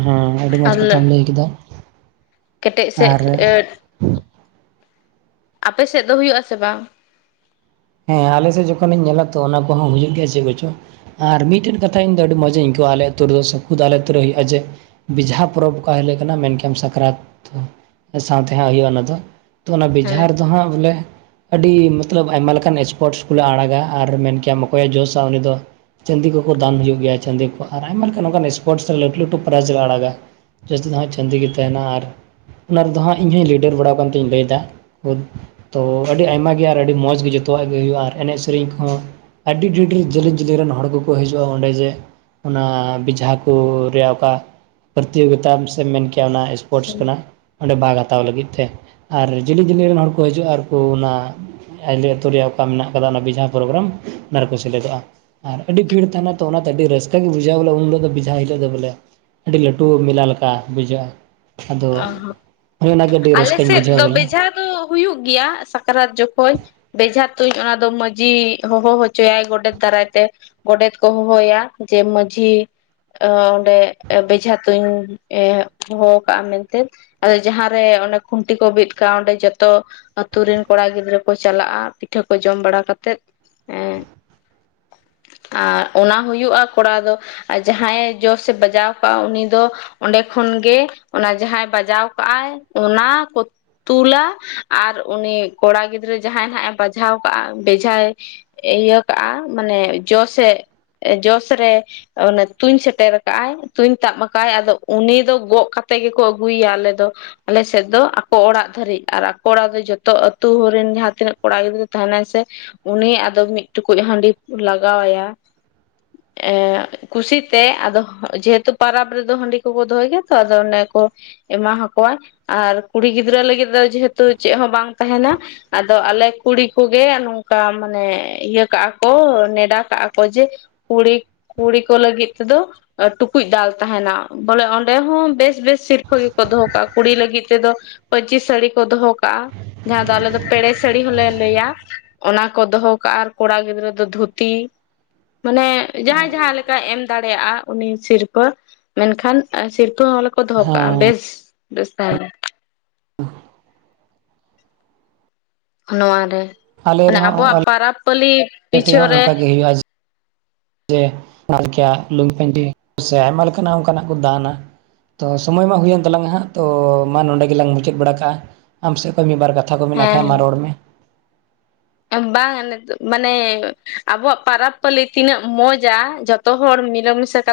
ᱦᱮᱸ ᱟᱹᱰᱤ
ᱟᱨ
ᱢᱚᱸᱡᱽ ᱠᱟᱛᱷᱟᱢ ᱞᱟᱹᱭ ᱠᱮᱫᱟ᱾
ᱠᱮᱴᱮᱡ ᱥᱮᱫ
ᱟᱨ
ᱤᱭᱟᱹ [UNINTELLIGIBLE] ᱟᱯᱮ ᱥᱮᱫ ᱫᱚ ᱦᱩᱭᱩᱜᱼᱟ ᱥᱮ ᱵᱟᱝ
ᱦᱮᱸ ᱟᱞᱮᱥᱮᱜ ᱡᱚᱠᱷᱚᱱᱤᱧ ᱧᱮᱞᱟ ᱛᱚ ᱚᱱᱟ ᱠᱚᱦᱚᱸ ᱦᱩᱭᱩᱜ ᱜᱮᱭᱟ ᱪᱮᱫ ᱠᱚᱪᱚ ᱟᱨ ᱢᱤᱫᱴᱮᱱ ᱠᱟᱛᱷᱟ ᱤᱧᱫᱚ ᱟᱹᱰᱤ ᱢᱚᱡᱤᱧ ᱟᱹᱭᱠᱟᱹᱣᱟ ᱟᱞᱮ ᱟᱹᱛᱩ ᱨᱮᱫᱚ ᱥᱩᱠᱩᱫᱟ ᱟᱞᱮ ᱟᱛᱳ ᱨᱮ ᱦᱩᱭᱩᱜᱼᱟ ᱡᱮ ᱾ ᱵᱤᱡᱷᱟ ᱯᱚᱨᱚᱵᱽ ᱚᱱᱟ ᱦᱤᱞᱚᱜ ᱠᱟᱱᱟ ᱢᱮᱱᱠᱷᱟᱱ ᱥᱟᱠᱨᱟᱛ ᱥᱟᱶᱛᱮ ᱦᱟᱸᱜ ᱦᱩᱭᱩᱜᱼᱟ ᱚᱱᱟ ᱫᱚ ᱾ ᱛᱚ ᱚᱱᱟ ᱵᱮᱡᱷᱟᱨ
ᱦᱮᱸ
ᱫᱚ ᱦᱟᱸᱜ ᱵᱚᱞᱮ ᱟᱹᱰᱤ ᱢᱚᱛᱞᱚᱵ ᱟᱭᱢᱟ ᱞᱮᱠᱟ ᱚᱱᱠᱟᱱ ᱥᱯᱳᱨᱴᱥ ᱠᱚᱞᱮ ᱟᱲᱟᱜᱟ ᱟᱨ ᱢᱮᱱ ᱠᱮᱭᱟᱢ ᱚᱠᱚᱭ ᱮ ᱡᱚᱥᱟ ᱩᱱᱤ ᱫᱚ ᱪᱟᱸᱫᱤ ᱠᱚᱠᱚ ᱫᱚᱟᱱ ᱦᱩᱭᱩᱜ ᱜᱮᱭᱟ ᱪᱟᱸᱫᱤ ᱠᱚᱠᱚ ᱫᱟᱱ ᱦᱩᱭᱩᱜ ᱜᱮᱭᱟ ᱟᱨ ᱟᱭᱢᱟ ᱞᱮᱠᱟᱱ ᱱᱚᱠᱟᱱ ᱥᱯᱳᱨᱴᱥ ᱥᱮ ᱞᱟᱹᱴᱩ ᱞᱟᱹᱴᱩ ᱯᱨᱟᱭᱤᱡ ᱞᱮ ᱟᱲᱟᱜᱟ ᱾ ᱡᱟᱹᱥᱛᱤ ᱫᱚ ᱦᱟᱸᱜ ᱪᱟᱹᱱᱫᱤ ᱜᱮ ᱛᱟᱦᱮᱱᱟ ᱟᱨ ᱚᱱᱟ ᱨᱮᱫᱚ ᱦᱟᱸᱜ ᱤᱧᱦᱚ ᱞᱤᱰᱟᱨ ᱵᱟᱲᱟ ᱠᱟᱱ ᱛᱤᱧ ᱞᱟᱹᱭᱫᱟ ᱾ ᱛᱚ ᱟᱹᱰᱤ ᱟᱭᱢᱟ ᱜᱮ ᱟᱨ ᱟᱹᱰᱤ ᱢᱚᱸᱡᱽ ᱜᱮ ᱡᱚ ᱛᱚᱣᱟᱜ ᱜᱮ ᱦᱩᱭᱩᱜᱼᱟ ᱟᱨ ᱮᱱᱮᱡ ᱥᱮᱨᱮᱧ ᱠᱚᱦᱚᱸ ᱟᱹᱰᱤ ᱰᱷᱮᱨ ᱰᱷᱮᱨ ᱡᱮᱞᱮᱧ ᱡᱮᱞᱮᱧ ᱨᱮᱱ ᱦᱚᱲ ᱠᱚᱠᱚ ᱦᱤᱡᱩᱜᱼᱟ ᱚᱸᱰᱮ ᱡᱮ ᱚᱱᱟ ᱡᱷᱟ ᱠᱚ ᱨᱮᱭᱟᱜ ᱚᱠᱟ ᱯᱨᱚᱛᱤᱭᱳᱜᱤᱛᱟ ᱥᱮᱢ ᱢᱮᱱ ᱠᱮᱭᱟ ᱚᱱᱟ ᱯᱚᱨᱚᱥ ᱠᱟᱱᱟ ᱚᱸᱰᱮ ᱵᱟᱜ ᱦᱟᱛᱟᱣ ᱞᱟᱹᱜᱤᱫ ᱛᱮ ᱟᱨ ᱡᱤᱞᱤ ᱡᱤᱞᱤ ᱨᱮᱱ ᱦᱚᱲ ᱠᱚ ᱦᱤᱡᱩᱜᱼᱟ ᱟᱨᱠᱚ ᱚᱱᱟ ᱟᱡᱮᱞ ᱛᱩᱨᱤ ᱚᱠᱟ ᱢᱮᱱᱟᱜ ᱟᱠᱟᱫᱟ ᱚᱱᱟ ᱵᱤᱡᱷᱟᱠᱚ ᱨᱮ ᱵᱨᱟᱢ ᱚᱱᱟ ᱨᱮᱠᱚ ᱥᱮᱞᱮᱫᱚᱜᱼᱟ ᱾ ᱟᱨ ᱟᱹᱰᱤ ᱵᱷᱤᱲ ᱛᱟᱦᱮᱱᱟ ᱛᱚ ᱚᱱᱟᱛᱮ ᱟᱹᱰᱤ ᱨᱟᱹᱥᱠᱟᱹ ᱜᱮ ᱵᱩᱡᱷᱟ ᱵᱚᱞ ᱩᱱᱫᱚ ᱵᱤᱡᱷᱟ ᱦᱤᱞᱳᱜ ᱫᱚ ᱵᱚᱞᱮ ᱟᱹᱰᱤ ᱞᱟᱹᱴᱩ ᱢᱮᱞᱟ ᱞᱮᱠᱟ ᱵᱩᱡᱷᱟᱹᱜᱼᱟ ᱾ ᱟᱫᱚ
ᱚ
ᱦᱳᱭ ᱚᱱᱟᱜᱮ ᱟᱹᱰᱤ
ᱟᱞᱮ
ᱨᱟᱹᱥᱠᱟᱹᱧ
ᱥᱮᱫ
ᱵᱩᱡᱷᱟᱹᱣᱟ
ᱫᱚ
ᱵᱚᱞᱮ ᱾
ᱵᱮᱡᱷᱟ ᱦᱩᱭᱩᱜ ᱜᱮᱭᱟ ᱥᱟᱠᱨᱟᱛ ᱡᱚᱠᱷᱚᱡ᱾ ᱵᱮᱡᱷᱟ ᱛᱩᱧ ᱚᱱᱟ ᱫᱚ ᱢᱟᱺᱡᱷᱤ ᱦᱚᱦᱚ ᱦᱚᱪᱚᱭᱟᱭ ᱜᱚᱰᱮᱛ ᱫᱟᱨᱟᱭ ᱛᱮ ᱾ ᱜᱚᱰᱮᱛ ᱠᱚ ᱦᱚᱦᱚᱭᱟ ᱡᱮ ᱢᱟᱺᱡᱷᱤ ᱾ ᱚᱸᱰᱮ ᱵᱮᱡᱷᱟ ᱛᱩᱧ ᱮ ᱦᱚᱦᱚ ᱠᱟᱜᱼᱟ ᱢᱮᱱᱛᱮ ᱾ ᱟᱫᱚ ᱡᱟᱦᱟᱸᱨᱮ ᱚᱱᱮ ᱠᱷᱩᱱᱴᱤ ᱠᱚ ᱵᱤᱫ ᱠᱟᱜᱼᱟ ᱚᱸᱰᱮ ᱡᱚᱛᱚ ᱟᱹᱛᱩ ᱨᱮᱱ ᱠᱚᱲᱟ ᱜᱤᱫᱽᱨᱟᱹ ᱠᱚ ᱪᱟᱞᱟᱜᱼᱟ ᱯᱤᱴᱷᱟᱹ ᱠᱚ ᱡᱚᱢ ᱵᱟᱲᱟ ᱠᱟᱛᱮᱜ ᱾ ᱟᱨ ᱚᱱᱟ ᱦᱩᱭᱩᱜᱼᱟ ᱠᱚᱲᱟ ᱫᱚ ᱟᱨ ᱡᱟᱦᱟᱸᱭᱮ ᱡᱚᱥᱮ ᱵᱟᱡᱟᱣ ᱠᱟᱜᱼᱟ ᱩᱱᱤ ᱫᱚ ᱚᱸᱰᱮ ᱠᱷᱚᱱᱜᱮ ᱚᱱᱟ ᱡᱟᱦᱟᱸᱭ ᱵᱟᱡᱟᱣ ᱠᱟᱜ ᱟᱭ ᱚᱱᱟ ᱛᱩᱞᱟ ᱟᱨ ᱩᱱᱤ ᱠᱚᱲᱟ ᱜᱤᱫᱽᱨᱟᱹ ᱡᱟᱦᱟᱸᱭ ᱦᱟᱜ ᱮ ᱵᱟᱡᱷᱟᱣ ᱠᱟᱜᱼᱟ ᱵᱮᱡᱟᱭ ᱤᱭᱟᱹ ᱠᱟᱜᱼᱟ ᱢᱟᱱᱮ ᱡᱚᱥᱮ ᱡᱚᱥᱨᱮ ᱚᱱᱮ ᱛᱩᱧ ᱥᱮᱴᱮᱨ ᱠᱟᱜ ᱟᱭ ᱛᱩᱧ ᱛᱟᱵ ᱠᱟᱜ ᱟᱭ ᱟᱫᱚ ᱩᱱᱤ ᱫᱚ ᱜᱚᱜ ᱠᱟᱛᱮᱜ ᱛᱮᱜᱮ ᱠᱚ ᱟᱹᱜᱩᱭᱟ ᱟᱞᱮ ᱫᱚ ᱾ ᱟᱞᱮ ᱥᱮᱫ ᱫᱚ ᱟᱠᱚ ᱚᱲᱟᱜ ᱫᱷᱟᱹᱨᱤᱡ ᱟᱨ ᱟᱠᱚ ᱚᱲᱟᱜ ᱫᱚ ᱡᱚᱛᱚ ᱟᱹᱛᱩ ᱦᱚᱲᱨᱮᱱ ᱡᱟᱦᱟᱸ ᱛᱤᱱᱟᱹᱜ ᱠᱚᱲᱟ ᱜᱤᱫᱽᱨᱟᱹ ᱛᱟᱦᱮᱱᱟᱭ ᱥᱮ ᱼᱼ ᱩᱱᱤ ᱟᱫᱚ ᱢᱤᱫ ᱴᱩᱠᱩᱡ ᱦᱟᱺᱰᱤ ᱞᱟᱜᱟᱣ ᱟᱭᱟ ᱮᱻ ᱠᱩᱥᱤᱛᱮ ᱟᱫᱚ ᱡᱮᱦᱮᱛᱩ ᱯᱟᱨᱟᱵᱽ ᱨᱮᱫᱚ ᱦᱟᱺᱰᱤ ᱠᱚᱠᱚ ᱫᱚᱦᱚᱭ ᱜᱮᱭᱟ ᱛᱚ ᱟᱫᱚ ᱚᱱᱮ ᱠᱚ ᱮᱢᱟ ᱟᱠᱚᱣᱟ ᱟᱨ ᱠᱩᱲᱤ ᱜᱤᱫᱽᱨᱟᱹ ᱞᱟᱹᱜᱤᱫ ᱫᱚ ᱡᱮᱦᱮᱛᱩ ᱪᱮᱜ ᱦᱚᱸ ᱵᱟᱝ ᱛᱟᱦᱮᱱᱟ ᱾ ᱟᱫᱚ ᱟᱞᱮ ᱠᱩᱲᱤ ᱠᱚᱜᱮ ᱱᱚᱝᱠᱟ ᱢᱟᱱᱮ ᱤᱭᱟᱹ ᱠᱟᱜᱼᱟ ᱠᱚ ᱱᱮᱰᱟ ᱠᱟᱜᱼᱟ ᱠᱚ ᱡᱮ ᱠᱤᱲᱤᱠ ᱠᱩᱲᱤ ᱠᱚ ᱞᱟᱹᱜᱤᱫ ᱛᱮᱫᱚ ᱴᱩᱠᱩᱡ ᱫᱟᱞ ᱛᱟᱦᱮᱱᱟ ᱵᱚᱞᱮ ᱚᱸᱰᱮ ᱦᱚᱸ ᱵᱮᱥ ᱵᱮᱥ ᱼᱼ ᱥᱤᱨᱯᱟᱹ ᱜᱮᱠᱚ ᱫᱚᱦᱚ ᱠᱟᱜᱼᱟ ᱠᱩᱲᱤ ᱞᱟᱹᱜᱤᱫ ᱛᱮᱫᱚ ᱯᱟᱹᱧᱪᱤ ᱥᱟᱹᱲᱤ ᱠᱚ ᱫᱚᱦᱚ ᱠᱟᱜᱼᱟ ᱾ ᱡᱟᱦᱟᱸ ᱫᱚ ᱟᱞᱮ ᱫᱚ ᱯᱮᱲᱮ ᱥᱟᱹᱲᱤ ᱦᱚᱸᱞᱮ ᱞᱟᱹᱭᱟ ᱾ ᱚᱱᱟ ᱠᱚ ᱫᱚᱦᱚ ᱠᱟᱜᱼᱟ ᱟᱨ ᱠᱚᱲᱟ ᱜᱤᱫᱽᱨᱟᱹ ᱫᱚ ᱫᱷᱩᱛᱤ ᱾ ᱢᱟᱱᱮ ᱡᱟᱦᱟᱸᱭ ᱡᱟᱦᱟᱸᱞᱮᱠᱟ ᱮᱢ ᱫᱟᱲᱮᱭᱟᱜᱼᱟ ᱩᱱᱤ ᱥᱤᱨᱯᱟᱹ ᱾ ᱢᱮᱱᱠᱷᱟᱱ ᱥᱤᱨᱯᱟᱹ ᱦᱚᱸ ᱟᱞᱮᱠᱚ ᱫᱚᱦᱚ ᱠᱟᱜᱼᱟ
ᱦᱮᱸ
ᱵᱮᱥ ᱵᱮᱥ ᱛᱟᱦᱮᱸᱱᱟ ᱾ ᱱᱚᱣᱟ ᱨᱮ ᱢᱟᱱᱮ ᱟᱵᱚᱣᱟᱜ ᱯᱟᱨᱟᱵᱽ ᱯᱟᱹᱞᱤ ᱼᱼ
ᱠᱟᱹᱴᱤᱡ ᱦᱚᱸ ᱚᱱᱠᱟ ᱜᱮ ᱦᱩᱭᱩᱜᱼᱟ ᱾ ᱡᱮ [INAUDIBLE] ᱞᱩᱝᱜᱤ ᱯᱮᱱᱴᱤ ᱥᱮ ᱟᱭᱢᱟ ᱞᱮᱠᱟᱱᱟᱜ ᱚᱱᱠᱟᱱᱟᱜ ᱠᱚ ᱫᱟᱱᱟ ᱾ ᱛᱚ ᱥᱚᱢᱚᱭ ᱢᱟ ᱦᱩᱭᱮᱱ ᱛᱟᱞᱟᱝᱟ ᱦᱟᱸᱜ ᱛᱚ ᱢᱟ ᱱᱚᱰᱮ ᱜᱮᱞᱟᱝ ᱢᱩᱪᱟᱹᱫ ᱵᱟᱲᱟ ᱠᱟᱜᱼᱟ ᱟᱢ ᱥᱮᱡ ᱠᱷᱚᱡ ᱢᱤᱫ ᱵᱟᱨ ᱠᱟᱛᱷᱟ ᱾ ᱠᱟᱛᱷᱟ ᱠᱚ ᱢᱮᱱᱟᱜ ᱠᱷᱟᱡ ᱢᱟ
ᱦᱮᱸ
ᱨᱚᱲ ᱢᱮ?
ᱵᱟᱝ ᱱᱤᱛᱚᱜ [UNINTELLIGIBLE] ᱢᱟᱱᱮ ᱟᱵᱚᱣᱟᱜ ᱯᱟᱨᱟᱵᱽ ᱯᱟᱹᱞᱤ ᱛᱤᱱᱟᱹᱜ ᱢᱚᱸᱡᱟ ᱡᱚᱛᱚ ᱦᱚᱲ ᱢᱤᱞᱟᱹ ᱢᱤᱥᱟ ᱠᱟᱛ